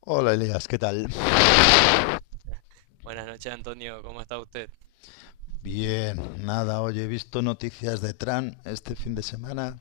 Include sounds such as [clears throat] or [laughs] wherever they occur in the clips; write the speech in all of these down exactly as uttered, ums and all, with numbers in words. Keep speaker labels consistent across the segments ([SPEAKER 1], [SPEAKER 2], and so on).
[SPEAKER 1] Hola Elías, ¿qué tal?
[SPEAKER 2] Buenas noches, Antonio. ¿Cómo está usted?
[SPEAKER 1] Bien, nada, oye, he visto noticias de Trump este fin de semana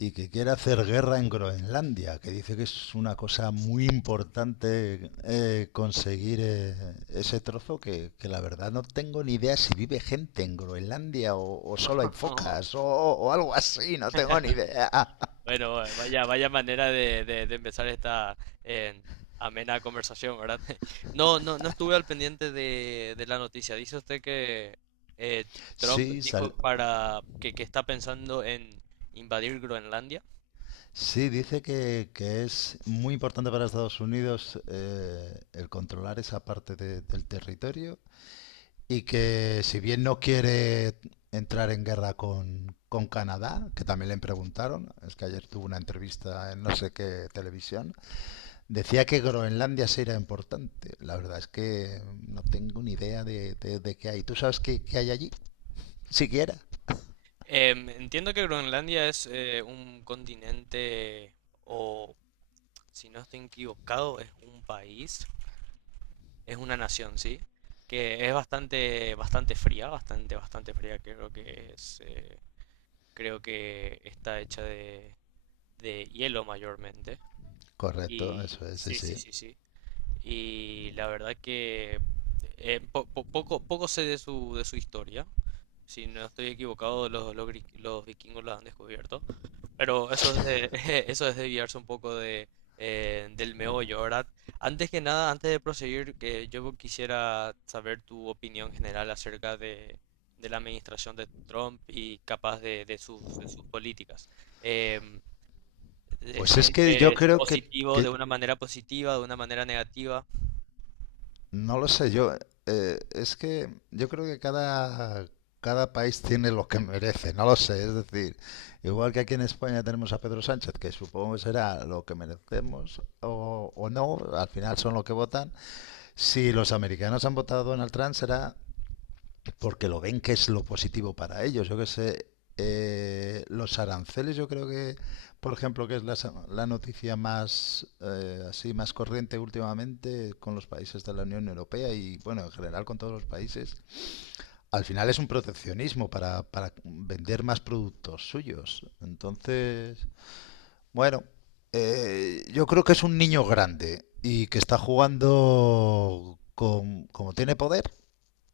[SPEAKER 1] y que quiere hacer guerra en Groenlandia, que dice que es una cosa muy importante eh, conseguir eh, ese trozo, que, que la verdad no tengo ni idea si vive gente en Groenlandia o, o solo hay
[SPEAKER 2] No.
[SPEAKER 1] focas o, o algo así, no tengo ni idea.
[SPEAKER 2] [laughs]
[SPEAKER 1] [laughs]
[SPEAKER 2] Bueno, vaya, vaya manera de, de- de empezar esta eh, amena conversación, ¿verdad? [laughs] No, no, no estuve al pendiente de, de la noticia. Dice usted que eh, Trump
[SPEAKER 1] Sí, sal-
[SPEAKER 2] dijo para que, que está pensando en invadir Groenlandia.
[SPEAKER 1] Sí, dice que, que es muy importante para Estados Unidos eh, el controlar esa parte de- del territorio. Y que si bien no quiere entrar en guerra con, con Canadá, que también le preguntaron, es que ayer tuvo una entrevista en no sé qué televisión, decía que Groenlandia sí importante. La verdad es que no tengo ni idea de, de, de qué hay. ¿Tú sabes qué, qué hay allí? Siquiera.
[SPEAKER 2] Em, entiendo que Groenlandia es eh, un continente, o si no estoy equivocado, es un país, es una nación, ¿sí? Que es bastante, bastante fría, bastante, bastante fría. Creo que es, eh, creo que está hecha de, de hielo mayormente.
[SPEAKER 1] Correcto,
[SPEAKER 2] Y
[SPEAKER 1] eso es, sí,
[SPEAKER 2] sí, sí,
[SPEAKER 1] sí.
[SPEAKER 2] sí, sí. Y la verdad que eh, po- po- poco, poco sé de su, de su historia. Si no estoy equivocado, los, los, gri- los vikingos la han descubierto. Pero eso es de, [laughs] eso es desviarse un poco de, eh, del meollo, ¿verdad? Antes que nada, antes de proseguir, que yo quisiera saber tu opinión general acerca de, de la administración de Trump y capaz de, de sus, de sus políticas. Em, ¿Te
[SPEAKER 1] Pues es que yo
[SPEAKER 2] sientes
[SPEAKER 1] creo que,
[SPEAKER 2] positivo de
[SPEAKER 1] que
[SPEAKER 2] una manera positiva, de una manera negativa?
[SPEAKER 1] No lo sé, yo, eh, es que yo creo que cada, cada país tiene lo que merece, no lo sé, es decir, igual que aquí en España tenemos a Pedro Sánchez, que supongo que será lo que merecemos o, o no, al final son lo que votan, si los americanos han votado a Donald Trump será porque lo ven que es lo positivo para ellos. Yo que sé, eh, los aranceles, yo creo que, por ejemplo, que es la, sa- la noticia más eh, así más corriente últimamente con los países de la Unión Europea y bueno, en general con todos los países, al final es un proteccionismo para, para vender más productos suyos. Entonces, bueno, eh, yo creo que es un niño grande y que está jugando con, como tiene poder,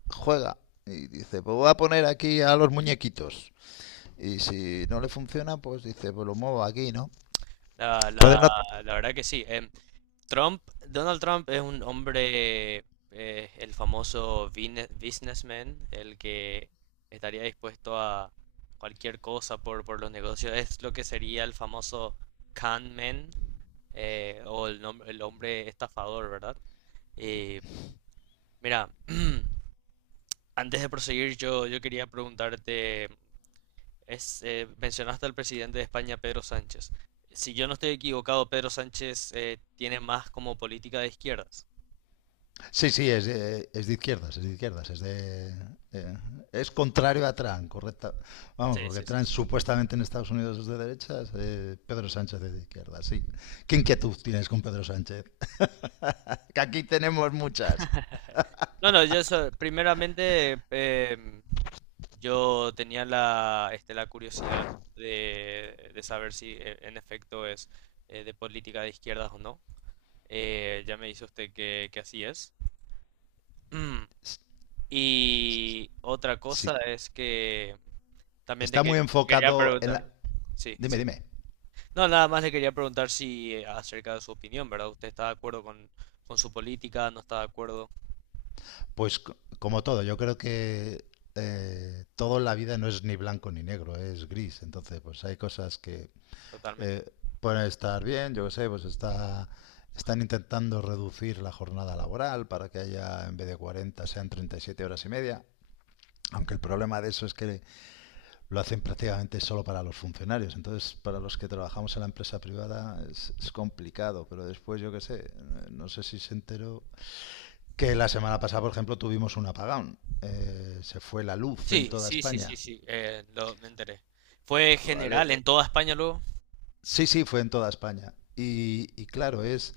[SPEAKER 1] juega y dice, pues voy a poner aquí a los muñequitos. Y si no le funciona, pues dice, pues lo muevo aquí, ¿no?
[SPEAKER 2] La,
[SPEAKER 1] Entonces
[SPEAKER 2] la-
[SPEAKER 1] no...
[SPEAKER 2] la verdad que sí. em, Trump, Donald Trump es un hombre, eh, el famoso bine- businessman, el que estaría dispuesto a cualquier cosa por, por los negocios. Es lo que sería el famoso con man, eh, o el, nom- el hombre estafador, ¿verdad? Y mira, [clears throat] antes de proseguir, yo, yo quería preguntarte, es, eh, mencionaste al presidente de España, Pedro Sánchez. Si yo no estoy equivocado, Pedro Sánchez eh, tiene más como política de izquierdas.
[SPEAKER 1] Sí, sí, es de, es de izquierdas, es de izquierdas, es de... eh, es contrario a Trump, correcta. Vamos,
[SPEAKER 2] Sí,
[SPEAKER 1] porque
[SPEAKER 2] sí, sí.
[SPEAKER 1] Trump
[SPEAKER 2] Sí.
[SPEAKER 1] supuestamente en Estados Unidos es de derechas, eh, Pedro Sánchez es de izquierdas, sí. ¿Qué inquietud tienes con Pedro Sánchez? Que aquí tenemos muchas.
[SPEAKER 2] No, no, yo so- primeramente em, yo tenía la, este, la curiosidad de, de saber si eh, en efecto es eh, de política de izquierdas o no. Eh, ya me dice usted que, que así es. [clears throat] Mm. Y otra
[SPEAKER 1] Sí,
[SPEAKER 2] cosa es que también te
[SPEAKER 1] está
[SPEAKER 2] que-
[SPEAKER 1] muy
[SPEAKER 2] te quería
[SPEAKER 1] enfocado en
[SPEAKER 2] preguntar.
[SPEAKER 1] la...
[SPEAKER 2] Sí,
[SPEAKER 1] Dime,
[SPEAKER 2] sí. Sí.
[SPEAKER 1] dime.
[SPEAKER 2] No, nada más le quería preguntar si eh, acerca de su opinión, ¿verdad? ¿Usted está de acuerdo con, con su política? ¿No está de acuerdo?
[SPEAKER 1] Pues c- Como todo, yo creo que eh, todo en la vida no es ni blanco ni negro, eh, es gris. Entonces, pues hay cosas que
[SPEAKER 2] Totalmente.
[SPEAKER 1] eh, pueden estar bien, yo qué sé, pues está, están intentando reducir la jornada laboral para que haya, en vez de cuarenta, sean treinta y siete horas y media. Aunque el problema de eso es que lo hacen prácticamente solo para los funcionarios. Entonces, para los que trabajamos en la empresa privada es, es complicado, pero después, yo qué sé, eh, no sé si se enteró que la semana pasada, por ejemplo, tuvimos un apagón. Eh, se fue la luz en
[SPEAKER 2] Sí,
[SPEAKER 1] toda
[SPEAKER 2] sí, sí, sí,
[SPEAKER 1] España.
[SPEAKER 2] sí, eh, lo, me enteré. ¿Fue
[SPEAKER 1] ¿Vale?
[SPEAKER 2] general en toda España luego?
[SPEAKER 1] Sí, sí, fue en toda España. Y, y claro, es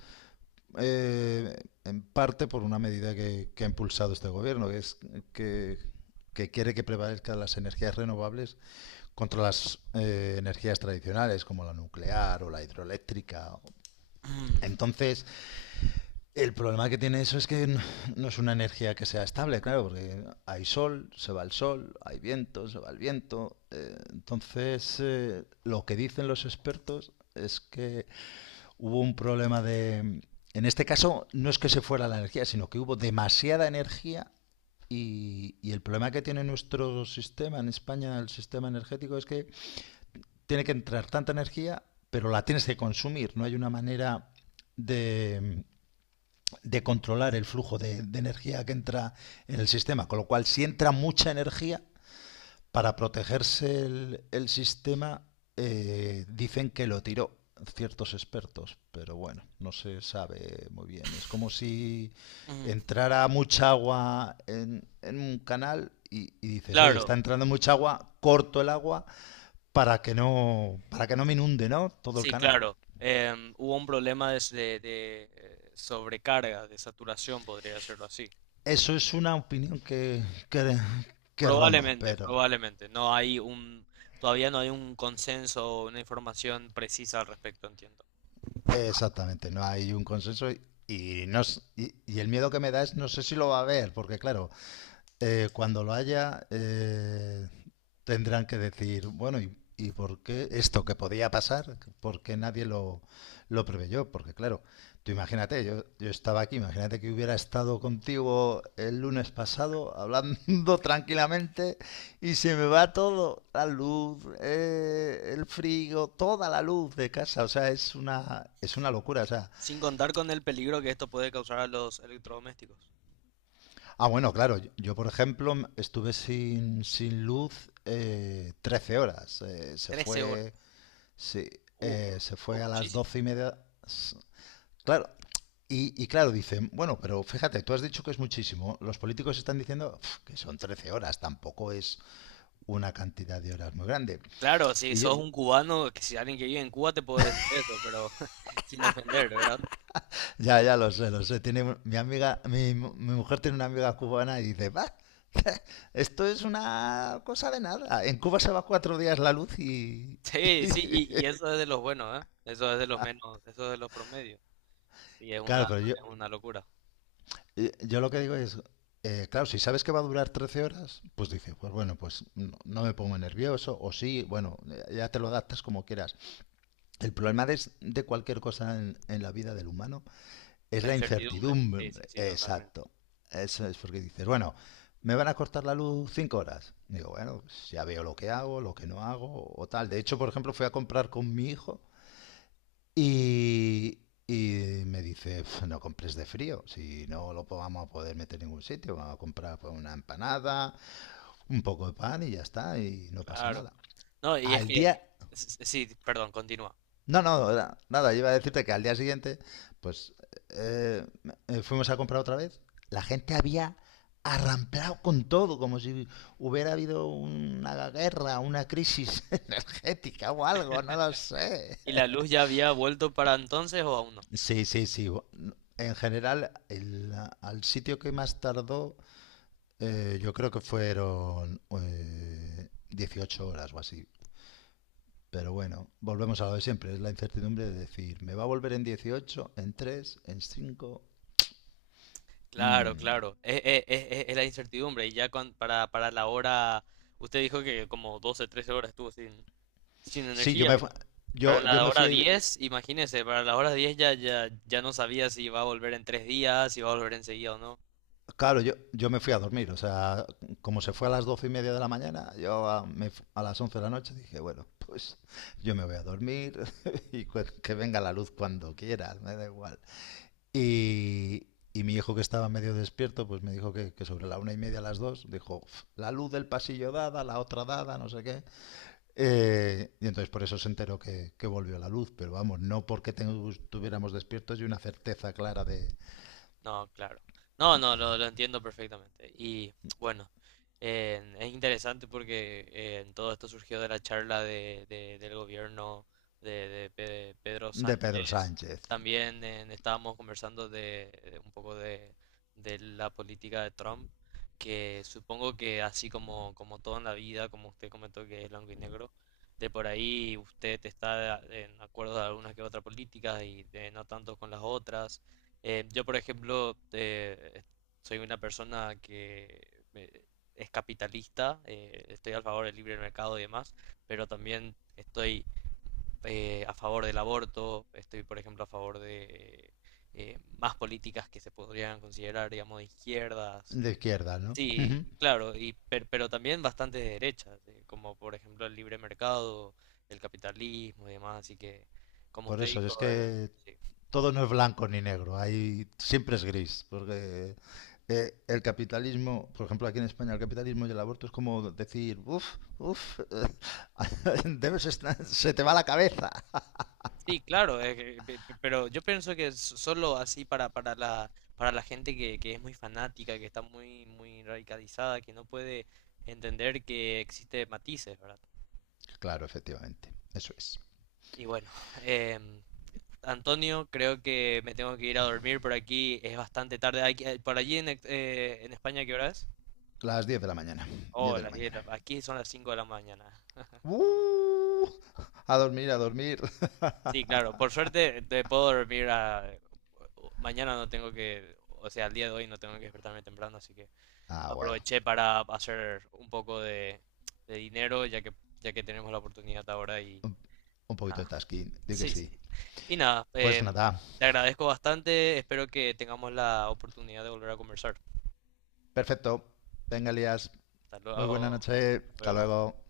[SPEAKER 1] eh, en parte por una medida que, que ha impulsado este gobierno, que es que, que quiere que prevalezcan las energías renovables contra las eh, energías tradicionales como la nuclear o la hidroeléctrica.
[SPEAKER 2] [clears throat]
[SPEAKER 1] Entonces, el problema que tiene eso es que n- no es una energía que sea estable, claro, porque hay sol, se va el sol, hay viento, se va el viento. Eh, entonces, eh, lo que dicen los expertos es que hubo un problema de... En este caso, no es que se fuera la energía, sino que hubo demasiada energía y, y el problema que tiene nuestro sistema en España, el sistema energético, es que tiene que entrar tanta energía, pero la tienes que consumir. No hay una manera de, de controlar el flujo de, de energía que entra en el sistema. Con lo cual, si entra mucha energía, para protegerse el, el sistema, eh, dicen que lo tiró ciertos expertos, pero bueno, no se sabe muy bien. Es como si
[SPEAKER 2] Ujú.
[SPEAKER 1] entrara mucha agua en, en un canal y, y, dices, oye,
[SPEAKER 2] Claro,
[SPEAKER 1] está entrando mucha agua, corto el agua para que no, para que no me inunde, ¿no?, todo el
[SPEAKER 2] sí,
[SPEAKER 1] canal.
[SPEAKER 2] claro. Em, hubo un problema de, de- de, eh, sobrecarga, de saturación, podría decirlo así.
[SPEAKER 1] Eso es una opinión que, que, que ronda,
[SPEAKER 2] Probablemente,
[SPEAKER 1] pero...
[SPEAKER 2] probablemente. No hay un, todavía no hay un consenso o una información precisa al respecto, entiendo.
[SPEAKER 1] Exactamente, no hay un consenso y, y no, s- y, y el miedo que me da es no sé si lo va a ver, porque claro, eh, cuando lo haya, eh, tendrán que decir, bueno, ¿y, y por qué esto que podía pasar? ¿Por qué nadie lo, lo preveyó? Porque claro, tú imagínate, yo, yo estaba aquí, imagínate que hubiera estado contigo el lunes pasado hablando [laughs] tranquilamente y se me va todo, la luz, eh, el frío, toda la luz de casa, o sea, es una, es una locura, o sea...
[SPEAKER 2] Sin contar con el peligro que esto puede causar a los electrodomésticos.
[SPEAKER 1] Ah, bueno, claro. Yo, yo, por ejemplo, m- estuve sin, sin luz eh, trece horas. Eh, se
[SPEAKER 2] Trece horas.
[SPEAKER 1] fue, sí,
[SPEAKER 2] Uh,
[SPEAKER 1] eh, se
[SPEAKER 2] oh,
[SPEAKER 1] fue a las
[SPEAKER 2] muchísimo.
[SPEAKER 1] doce y media. S- Claro. Y, y claro, dicen, bueno, pero fíjate, tú has dicho que es muchísimo. Los políticos están diciendo "Pf, que son trece horas, tampoco es una cantidad de horas muy grande".
[SPEAKER 2] Claro, si
[SPEAKER 1] Y yo,
[SPEAKER 2] sos un cubano, que si alguien que vive en Cuba te puede decir eso, pero [laughs] sin ofender, ¿verdad?
[SPEAKER 1] ya, ya lo sé, lo sé. Tiene un- mi amiga, mi, mu- mi mujer tiene una amiga cubana y dice, va, [laughs] esto es una cosa de nada. En Cuba se va cuatro días la luz y...
[SPEAKER 2] Sí, sí, y, y eso es de los buenos, ¿eh? Eso es de los menos, eso es de los promedios. Sí, es una,
[SPEAKER 1] Claro, pero yo,
[SPEAKER 2] es una locura.
[SPEAKER 1] y- yo lo que digo es, eh, claro, si sabes que va a durar trece horas, pues dices, pues bueno, pues no, no me pongo nervioso, o sí, bueno, ya ya te lo adaptas como quieras. El problema de, de cualquier cosa en en la vida del humano es
[SPEAKER 2] La
[SPEAKER 1] la
[SPEAKER 2] incertidumbre.
[SPEAKER 1] incertidumbre.
[SPEAKER 2] Sí, sí, sí, totalmente.
[SPEAKER 1] Exacto. Eso es porque dices, bueno, me van a cortar la luz cinco horas. Digo, bueno, pues ya veo lo que hago, lo que no hago o tal. De hecho, por ejemplo, fui a comprar con mi hijo y, y me dice, "Pf, no compres de frío, si no lo po- vamos a poder meter en ningún sitio, vamos a comprar pues, una empanada, un poco de pan y ya está, y no pasa
[SPEAKER 2] Claro.
[SPEAKER 1] nada".
[SPEAKER 2] No, y es
[SPEAKER 1] Al
[SPEAKER 2] que,
[SPEAKER 1] día...
[SPEAKER 2] s- s- sí, perdón, continúa.
[SPEAKER 1] No, no, era- nada, iba a decirte que al día siguiente, pues eh, eh, fuimos a comprar otra vez. La gente había arramplado con todo, como si hubiera habido una guerra, una crisis [laughs] energética o algo, no lo sé.
[SPEAKER 2] ¿Y la luz ya había vuelto para entonces o aún no?
[SPEAKER 1] Sí, sí, sí. bu- En general, el, al sitio que más tardó, eh, yo creo que fueron eh, dieciocho horas o así. Pero bueno, volvemos a lo de siempre, es la incertidumbre de decir, ¿me va a volver en dieciocho, en tres, en cinco?
[SPEAKER 2] Claro,
[SPEAKER 1] Mm.
[SPEAKER 2] claro. Es, es- es- es- es la incertidumbre. Y ya cuan- para, para la hora, usted dijo que como doce trece horas estuvo sin, sin
[SPEAKER 1] Sí, yo
[SPEAKER 2] energía.
[SPEAKER 1] me,
[SPEAKER 2] Para
[SPEAKER 1] yo, yo
[SPEAKER 2] la
[SPEAKER 1] me
[SPEAKER 2] hora
[SPEAKER 1] fui,
[SPEAKER 2] diez, imagínese, para la hora diez ya, ya, ya no sabía si iba a volver en tres días, si iba a volver enseguida o no.
[SPEAKER 1] claro, yo, yo me fui a dormir, o sea, como se fue a las doce y media de la mañana, yo a, me fu- a las once de la noche dije, bueno, pues yo me voy a dormir [laughs] y cu- que venga la luz cuando quiera, me da igual. Y, y mi hijo que estaba medio despierto, pues me dijo que, que sobre la una y media, a las dos, dijo, "Uf, la luz del pasillo dada, la otra dada, no sé qué". Eh, y entonces por eso se enteró que, que volvió la luz, pero vamos, no porque estuviéramos despiertos y una certeza clara de,
[SPEAKER 2] No, claro. No, no, lo, lo entiendo perfectamente. Y bueno, eh, es interesante porque eh, en todo esto surgió de la charla de, de- del gobierno de, de Pe- Pedro
[SPEAKER 1] de Pedro
[SPEAKER 2] Sánchez.
[SPEAKER 1] Sánchez,
[SPEAKER 2] También eh, estábamos conversando de, de un poco de, de la política de Trump, que supongo que así como, como todo en la vida, como usted comentó que es blanco y negro, de por ahí usted está eh, en acuerdo de algunas que otras políticas y de no tanto con las otras. Eh, yo, por ejemplo, eh, soy una persona que eh, es capitalista, eh, estoy a favor del libre mercado y demás, pero también estoy eh, a favor del aborto, estoy, por ejemplo, a favor de eh, más políticas que se podrían considerar, digamos, de izquierdas.
[SPEAKER 1] de izquierda, ¿no?
[SPEAKER 2] Sí,
[SPEAKER 1] Ujú.
[SPEAKER 2] claro, y, per- pero también bastante de derechas, eh, como por ejemplo el libre mercado, el capitalismo y demás, así que, como
[SPEAKER 1] Por
[SPEAKER 2] usted
[SPEAKER 1] eso
[SPEAKER 2] dijo,
[SPEAKER 1] es
[SPEAKER 2] eh,
[SPEAKER 1] que
[SPEAKER 2] sí.
[SPEAKER 1] todo no es blanco ni negro, hay, siempre es gris, porque eh, el capitalismo, por ejemplo, aquí en España, el capitalismo y el aborto es como decir, uff, uff, [laughs] debes estar- se te va la cabeza.
[SPEAKER 2] Sí, claro, es que- pe- pe- pero yo pienso que so- solo así para, para la, para la gente que, que es muy fanática, que está muy, muy radicalizada, que no puede entender que existe matices, ¿verdad?
[SPEAKER 1] Claro, efectivamente, eso es.
[SPEAKER 2] Y bueno, [laughs] em, Antonio, creo que me tengo que ir a dormir por aquí, es bastante tarde. Aquí- eh, por allí en, ex- eh, en España, ¿qué hora es?
[SPEAKER 1] Las diez de la mañana, diez
[SPEAKER 2] Oh,
[SPEAKER 1] de la
[SPEAKER 2] las diez. De
[SPEAKER 1] mañana.
[SPEAKER 2] la- aquí son las cinco de la mañana.
[SPEAKER 1] Uh, a dormir, a dormir.
[SPEAKER 2] Sí, claro, por suerte te puedo dormir a. Mañana no tengo que, o sea, el día de hoy no tengo que despertarme temprano, así que.
[SPEAKER 1] Ah, bueno.
[SPEAKER 2] Aproveché para hacer un poco de, de dinero, ya que, ya que tenemos la oportunidad ahora y
[SPEAKER 1] Un poquito de
[SPEAKER 2] nada.
[SPEAKER 1] tasking, digo que
[SPEAKER 2] Sí,
[SPEAKER 1] sí.
[SPEAKER 2] sí. Y nada,
[SPEAKER 1] Pues
[SPEAKER 2] eh,
[SPEAKER 1] nada,
[SPEAKER 2] te agradezco bastante. Espero que tengamos la oportunidad de volver a conversar.
[SPEAKER 1] perfecto. Venga, Elías.
[SPEAKER 2] Hasta
[SPEAKER 1] Muy buena
[SPEAKER 2] luego.
[SPEAKER 1] noche.
[SPEAKER 2] Hasta
[SPEAKER 1] Hasta
[SPEAKER 2] luego.
[SPEAKER 1] luego.